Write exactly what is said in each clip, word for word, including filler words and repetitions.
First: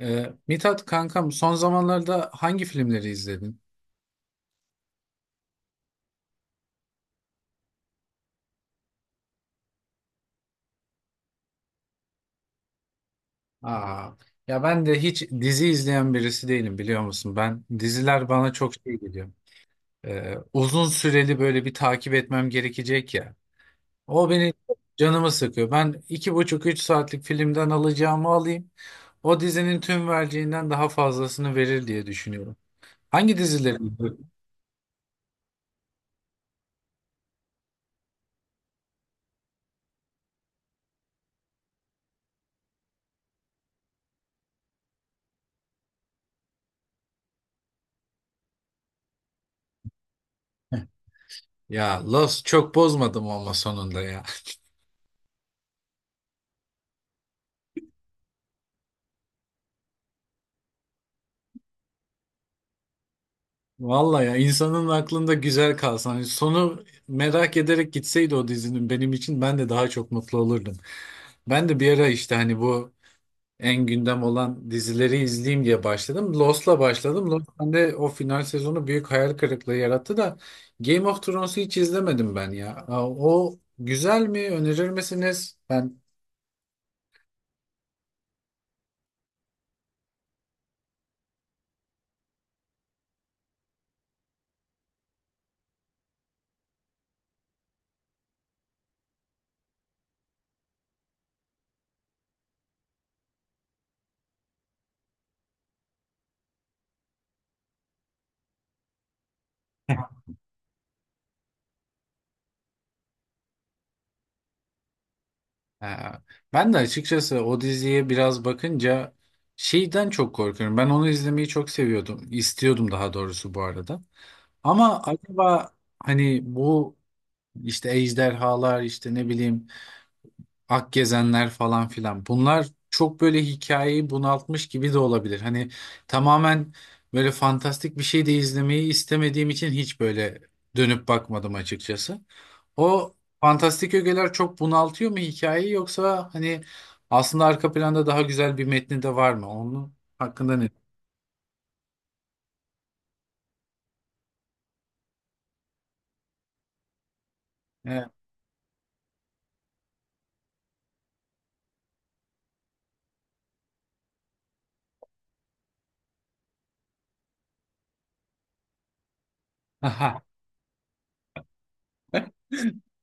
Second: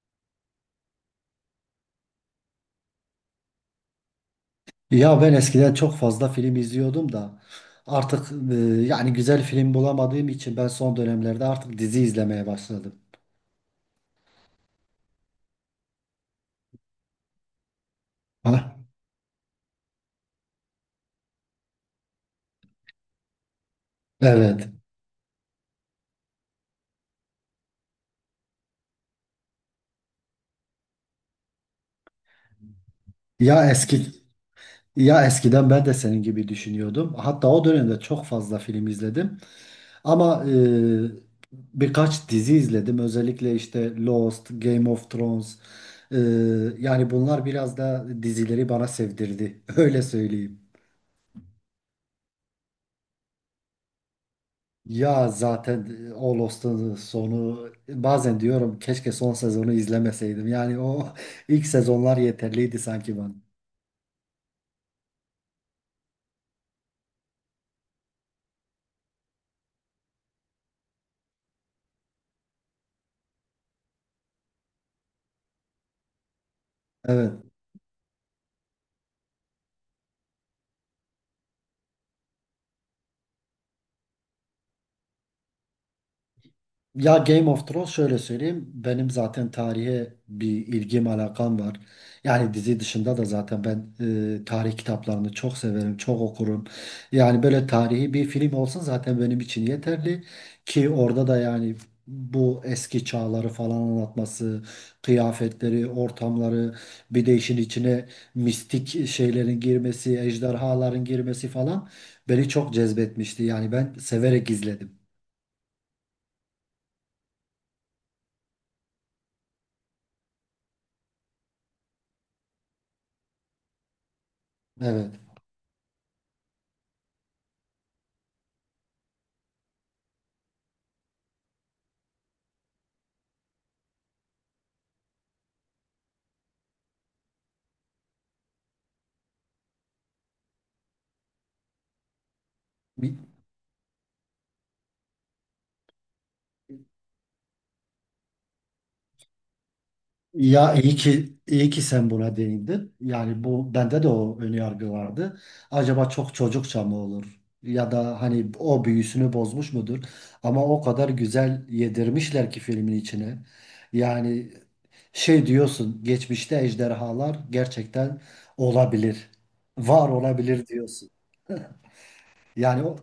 Ee, Mithat kankam son zamanlarda hangi filmleri izledin? Ya ben eskiden çok fazla film izliyordum da artık e, yani güzel film bulamadığım için ben son dönemlerde artık dizi izlemeye başladım. Aa, ya ben de hiç dizi izleyen birisi değilim, biliyor musun? Ben diziler bana çok Ha? şey geliyor. Ee, uzun süreli böyle bir takip etmem gerekecek ya. O beni Evet. Canımı sıkıyor. Ben iki buçuk üç saatlik filmden alacağımı alayım. O dizinin tüm vereceğinden daha fazlasını verir diye düşünüyorum. Hangi Ya dizileri? eski ya eskiden ben de senin gibi düşünüyordum. Hatta o dönemde çok fazla film izledim. Ama e, birkaç dizi izledim. Özellikle işte Lost, Game of Thrones. E, Yani bunlar biraz da dizileri bana sevdirdi. Öyle söyleyeyim. Ya Lost çok bozmadım ama sonunda ya. Ya zaten o Lost'un sonu bazen diyorum keşke son sezonu izlemeseydim. Yani o ilk sezonlar yeterliydi sanki bana. Vallahi ya, insanın aklında güzel kalsın. Hani sonu merak ederek gitseydi o dizinin, benim için ben de daha çok mutlu olurdum. Ben de bir ara işte hani bu en gündem olan dizileri izleyeyim diye başladım. Lost'la başladım. Evet. Lost bende o final sezonu büyük hayal kırıklığı yarattı da Game of Thrones'u hiç izlemedim ben ya. Aa, o güzel mi? Önerir misiniz? Ben Ya Game of Thrones şöyle söyleyeyim. Benim zaten tarihe bir ilgim alakam var. Yani dizi dışında da zaten ben e, tarih kitaplarını çok severim, çok okurum. Yani böyle tarihi bir film olsun zaten benim için yeterli. Ki orada da yani bu eski çağları falan anlatması, kıyafetleri, ortamları, bir de işin içine mistik şeylerin girmesi, ejderhaların girmesi falan beni çok cezbetmişti. Yani ben severek izledim. Ha, Ben de açıkçası o diziye biraz bakınca şeyden çok korkuyorum. Ben onu izlemeyi çok seviyordum. İstiyordum daha doğrusu bu arada. Ama Evet. acaba hani bu işte ejderhalar, işte ne bileyim, Akgezenler falan filan, bunlar çok böyle hikayeyi bunaltmış gibi de olabilir. Hani tamamen böyle fantastik bir şey de izlemeyi istemediğim için hiç böyle dönüp bakmadım açıkçası. O fantastik ögeler çok bunaltıyor mu hikayeyi, yoksa hani aslında arka planda daha güzel bir metni de var mı? Onun hakkında ne? Ya iyi ki iyi ki sen buna değindin. Yani bu bende de o ön yargı vardı. Acaba çok çocukça mı olur? Ya E, da hani o büyüsünü bozmuş mudur? Ama o kadar güzel yedirmişler ki filmin içine. Yani şey diyorsun, geçmişte ejderhalar gerçekten olabilir. Var aha. olabilir diyorsun. Yani o,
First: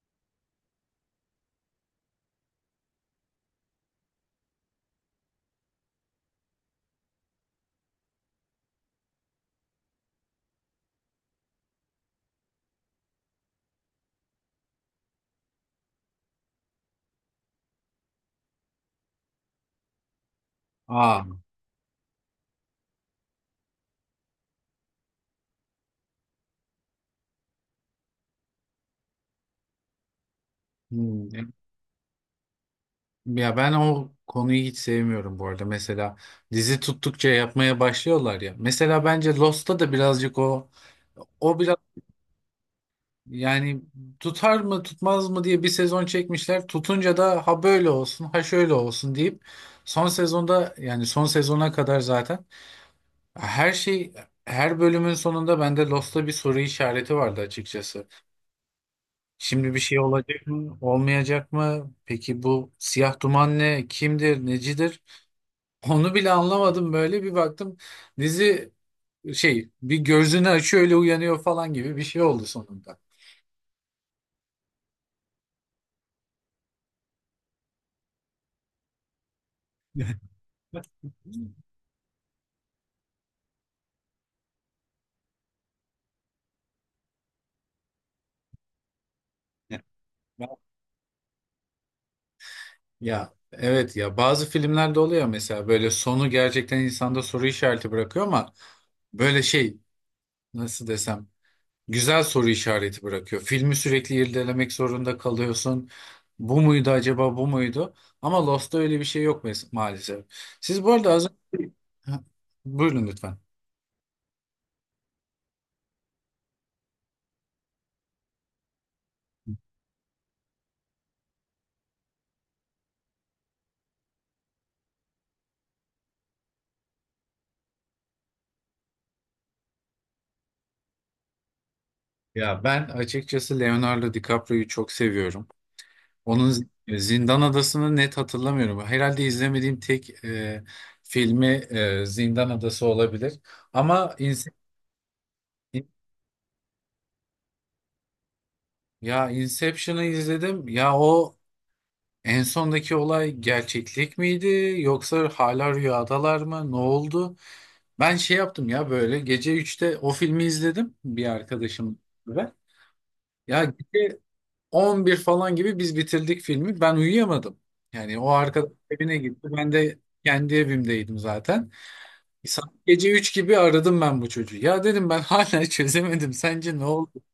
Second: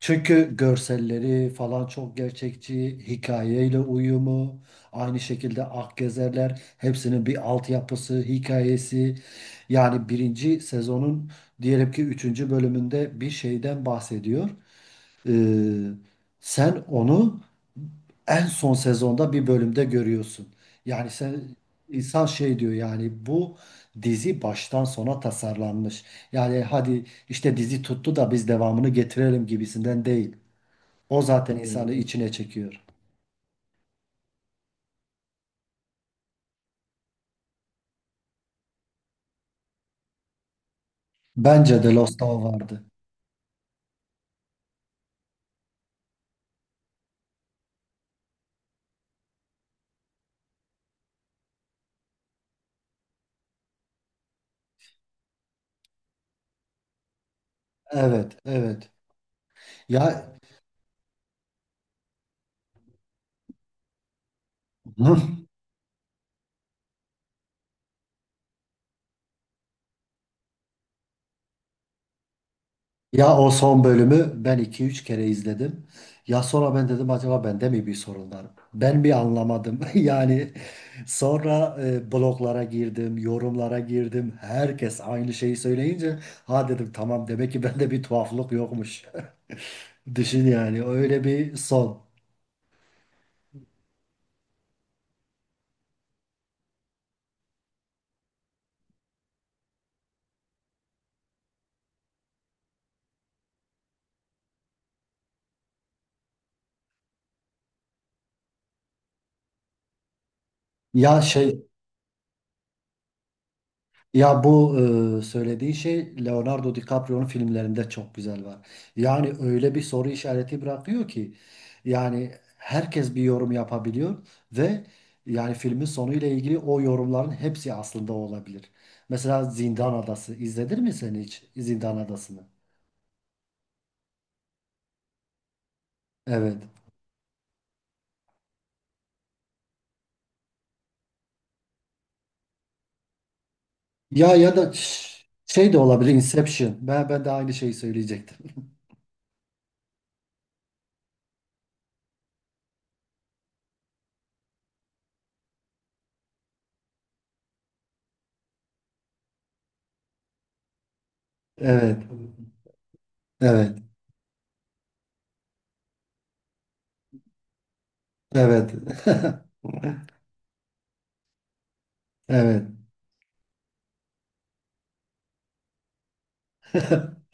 çünkü görselleri falan çok gerçekçi, hikayeyle uyumu, aynı şekilde Akgezerler hepsinin bir altyapısı, hikayesi. Yani birinci sezonun diyelim ki üçüncü bölümünde bir şeyden bahsediyor. Ee, Sen onu en son sezonda bir bölümde görüyorsun. Yani Aa. sen insan şey diyor yani bu dizi baştan sona tasarlanmış. Yani hadi işte dizi tuttu da biz devamını getirelim gibisinden değil. O Hmm. E, zaten insanı içine çekiyor. Ya ben o konuyu hiç sevmiyorum bu arada. Mesela dizi tuttukça yapmaya başlıyorlar ya. Mesela bence Lost'ta da birazcık o o biraz, Bence de Lost'ta o vardı. yani tutar mı tutmaz mı diye bir sezon çekmişler. Tutunca da ha böyle olsun ha şöyle olsun deyip son sezonda, yani son sezona kadar zaten her şey, her bölümün sonunda bende Lost'ta bir soru işareti vardı açıkçası. Evet, evet. Şimdi bir şey Ya olacak mı, olmayacak mı? Peki bu siyah duman ne, kimdir, necidir? Hı. Onu bile anlamadım, böyle bir baktım. Dizi şey, bir gözünü açıyor, öyle uyanıyor falan gibi bir şey oldu sonunda. Ya o son bölümü ben iki üç kere izledim. Ya sonra ben dedim acaba bende mi bir sorun var? Ben bir anlamadım. Yani sonra e, bloglara girdim, yorumlara girdim. Herkes aynı şeyi söyleyince ha dedim tamam demek ki bende bir tuhaflık yokmuş. Ya Düşün yani öyle bir son. Ya evet, ya bazı filmlerde oluyor mesela, böyle sonu gerçekten insanda soru işareti bırakıyor ama böyle şey, nasıl desem, güzel soru işareti bırakıyor. Filmi sürekli irdelemek zorunda kalıyorsun. Bu muydu acaba, bu muydu? Ama Lost'ta öyle bir şey yok mes- maalesef. Siz bu arada Ya az şey Ha, Buyurun lütfen. Ya bu e, söylediği şey Leonardo DiCaprio'nun filmlerinde çok güzel var. Yani öyle bir soru işareti bırakıyor ki yani herkes bir yorum yapabiliyor ve yani filmin sonuyla ilgili o yorumların hepsi aslında olabilir. Mesela Zindan Adası izledin mi sen hiç Zindan Adası'nı? Ya ben açıkçası Leonardo DiCaprio'yu çok seviyorum. Onun Evet. Z- Zindan Adası'nı net hatırlamıyorum. Herhalde izlemediğim tek e, filmi e, Zindan Adası olabilir. Ama Ya Inse- ya da ş- şey de olabilir Inception. Ben ben de aynı şeyi söyleyecektim. ya Inception'ı izledim. Ya o, en sondaki olay gerçeklik miydi yoksa hala rüyadalar mı? Ne oldu? Ben şey yaptım ya, böyle gece üçte o filmi izledim bir Evet. arkadaşım. ve Ya Evet. gece on bir falan gibi biz bitirdik filmi. Ben uyuyamadım. Yani o arkadaş Evet. evine gitti. Ben de kendi evimdeydim zaten. Evet. Saat gece üç gibi aradım ben bu çocuğu. Ya dedim ben hala çözemedim. Sence ne oldu?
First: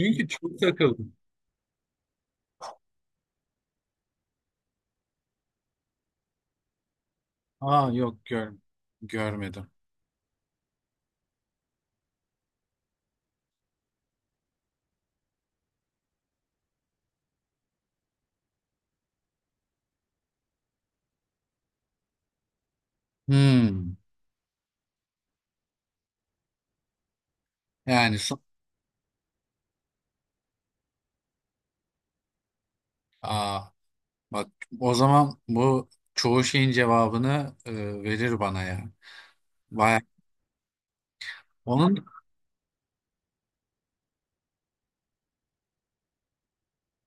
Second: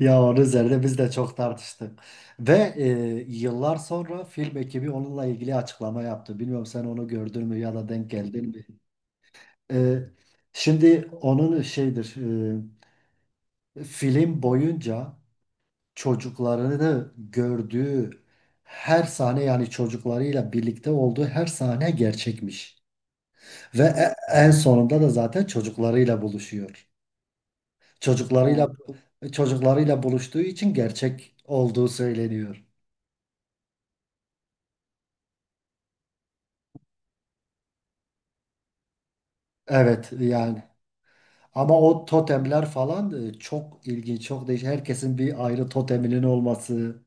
Ya onun çok üzerine biz de takıldım. çok tartıştık. Ve e, yıllar sonra film ekibi onunla ilgili açıklama yaptı. Bilmiyorum sen onu gördün mü ya da Aa denk yok, geldin gör mi? görmedim. E, Şimdi onun şeydir, e, film boyunca çocuklarını gördüğü her sahne yani çocuklarıyla birlikte olduğu her sahne gerçekmiş. Ve Hmm. e- en sonunda da zaten çocuklarıyla buluşuyor. Yani son- Çocuklarıyla O çocuklarıyla buluştuğu için gerçek olduğu söyleniyor. Aa, bak o zaman bu çoğu şeyin cevabını e, verir bana ya. Baya Evet yani. Ama onun o totemler falan e, çok ilginç, çok değişik. Herkesin bir ayrı toteminin olması.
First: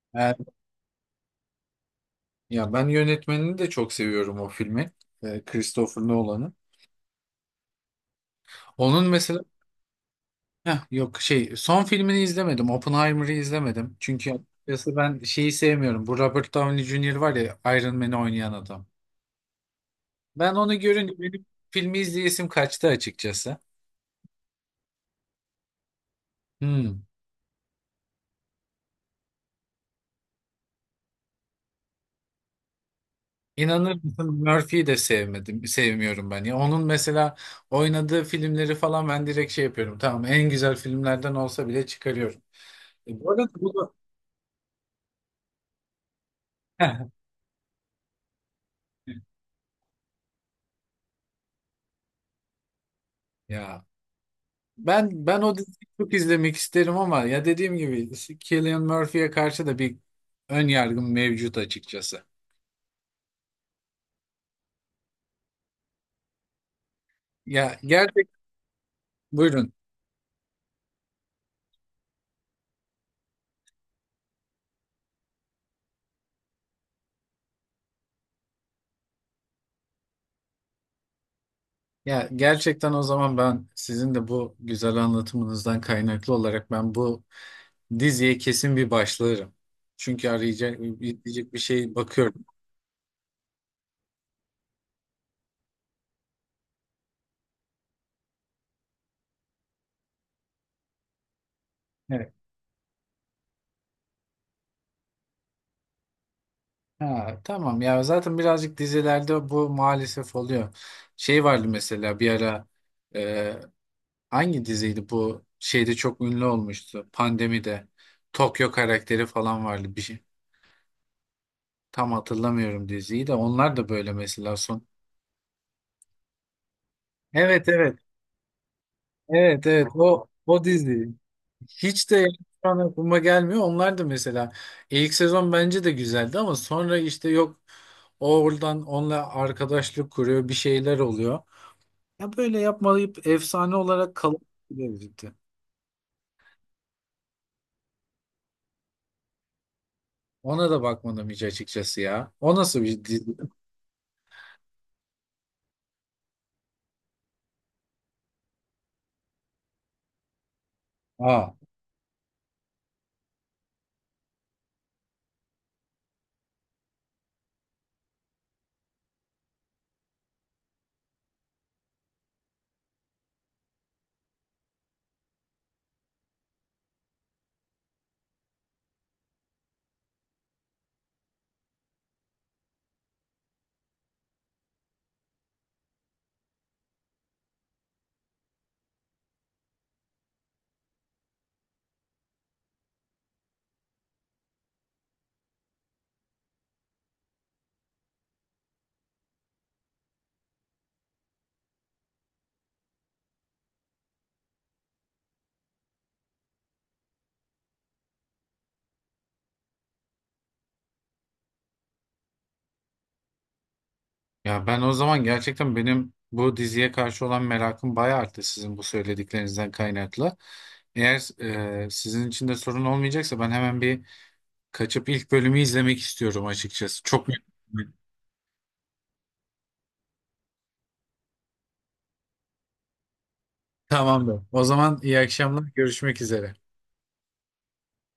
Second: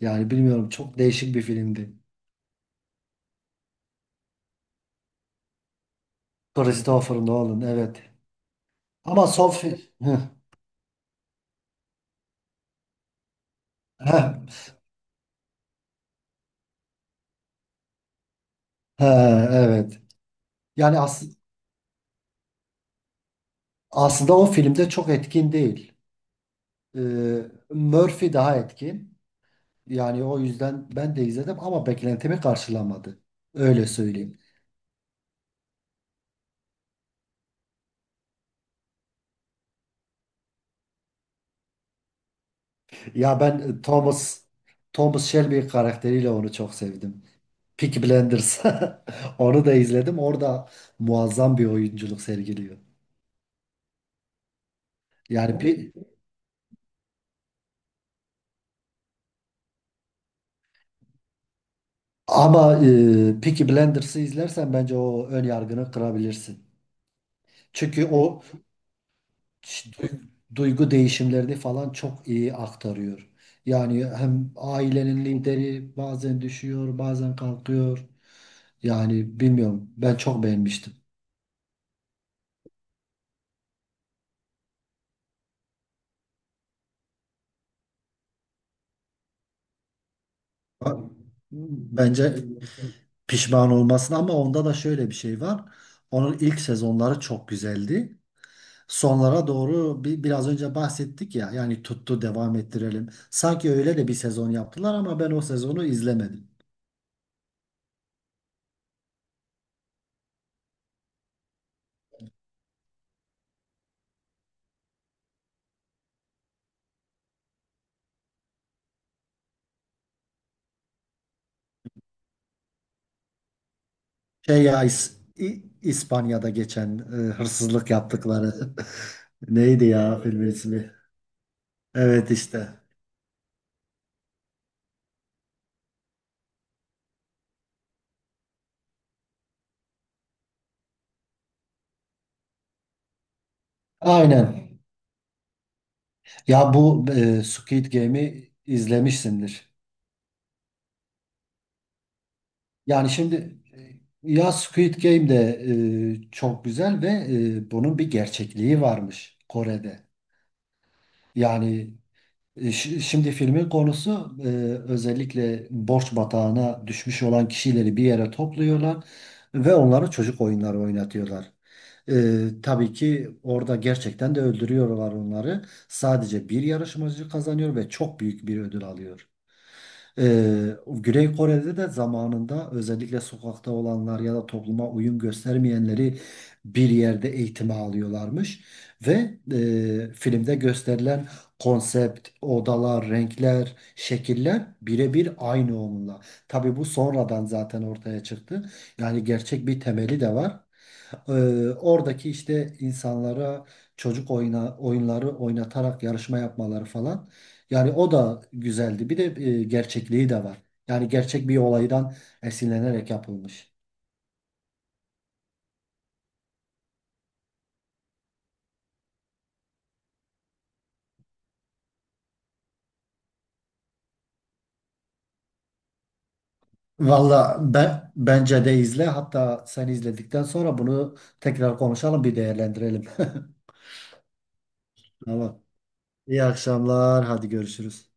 Yani e, bilmiyorum çok değişik bir filmdi. ya ben yönetmenini de çok seviyorum o filmi. E, Christopher Nolan'ı. Christopher Nolan evet. Onun Ama mesela Sophie Heh, heh, yok şey, son filmini izlemedim. Oppenheimer'ı izlemedim. Çünkü heh, açıkçası ben şeyi sevmiyorum. Bu Robert Downey Junior var ya, Iron Man'i oynayan adam. heh, evet. Ben onu Yani görünce as benim filmi izleyesim kaçtı açıkçası. Aslında o filmde çok etkin değil. Hmm. Ee, Murphy daha etkin. Yani o yüzden ben de izledim ama beklentimi karşılamadı. Öyle İnanır mısın, söyleyeyim. Murphy'yi de sevmedim, sevmiyorum ben. Ya onun mesela oynadığı filmleri falan ben direkt şey yapıyorum. Tamam en güzel filmlerden olsa bile çıkarıyorum. E, bu Ya arada ben e, bunu Thomas Thomas Shelby karakteriyle onu çok sevdim. Peaky Blinders. Onu da izledim. Orada muazzam bir oyunculuk sergiliyor. ya ben ben o Yani diziyi pi- çok izlemek isterim ama ya dediğim gibi Cillian Murphy'ye karşı da bir ön yargım mevcut açıkçası. Ama e, Peaky Blinders'ı izlersen bence o ön yargını kırabilirsin. Ya Çünkü gerçek o Buyurun. ş- duy- duygu değişimlerini falan çok iyi aktarıyor. Yani hem ailenin lideri bazen düşüyor, bazen kalkıyor. Yani bilmiyorum. Ben çok beğenmiştim. Ya gerçekten o zaman ben sizin de bu güzel anlatımınızdan kaynaklı olarak ben bu diziye kesin bir başlarım. Çünkü arayacak diyecek bir şey Bence bakıyorum. pişman olmasın ama onda da şöyle bir şey var. Onun ilk sezonları çok güzeldi. Sonlara doğru bir, biraz önce bahsettik ya yani tuttu Evet. devam ettirelim. Sanki öyle de bir sezon yaptılar ama ben o sezonu izlemedim. Ha, tamam ya, zaten birazcık dizilerde bu maalesef oluyor. Şey vardı mesela bir ara, e, hangi diziydi bu, şeyde çok ünlü olmuştu pandemide. Tokyo karakteri falan vardı bir şey. Tam hatırlamıyorum diziyi de, onlar da böyle mesela Şey ya son. İs- İ- İspanya'da geçen e, Evet hırsızlık evet, yaptıkları evet neydi evet, ya o filmin o ismi? dizi hiç de, Evet yani şu işte. an aklıma gelmiyor. Onlar da mesela ilk sezon bence de güzeldi ama sonra işte yok, o oradan onunla arkadaşlık kuruyor, bir şeyler oluyor. Ya böyle yapmayıp efsane olarak kalıp Aynen. gidebilirdi. Ya bu e, Squid Game'i izlemişsindir. Ona da bakmadım hiç açıkçası ya. O nasıl bir Yani dizi? şimdi e, ya Squid Game de e, çok güzel ve e, bunun bir gerçekliği varmış Kore'de. Aa. Yani e, şi- şimdi filmin konusu e, özellikle borç batağına düşmüş olan kişileri bir yere topluyorlar ve onlara çocuk oyunları oynatıyorlar. E, tabii ki orada gerçekten de öldürüyorlar onları. Sadece bir yarışmacı kazanıyor ve çok büyük bir ödül alıyor. Ee, Güney Kore'de de zamanında özellikle sokakta olanlar ya da topluma uyum göstermeyenleri bir yerde eğitime alıyorlarmış. Ve e, filmde gösterilen konsept, odalar, renkler, şekiller birebir aynı onunla. Tabii bu sonradan zaten ortaya çıktı. Yani gerçek bir temeli de var. Ee, oradaki işte insanlara çocuk oyna, oyunları oynatarak yarışma yapmaları falan. Yani o da güzeldi. Bir de e, gerçekliği de var. Yani gerçek bir olaydan esinlenerek yapılmış. Ya ben o zaman gerçekten benim bu diziye karşı olan merakım bayağı arttı sizin bu söylediklerinizden kaynaklı. Eğer e, sizin için de sorun olmayacaksa ben hemen bir kaçıp ilk bölümü izlemek istiyorum açıkçası. Çok merak Valla ettim. ben bence de izle. Hatta sen izledikten sonra bunu tekrar konuşalım, bir değerlendirelim. Tamamdır. O zaman iyi akşamlar. Tamam. Görüşmek İyi üzere. akşamlar. Hadi görüşürüz.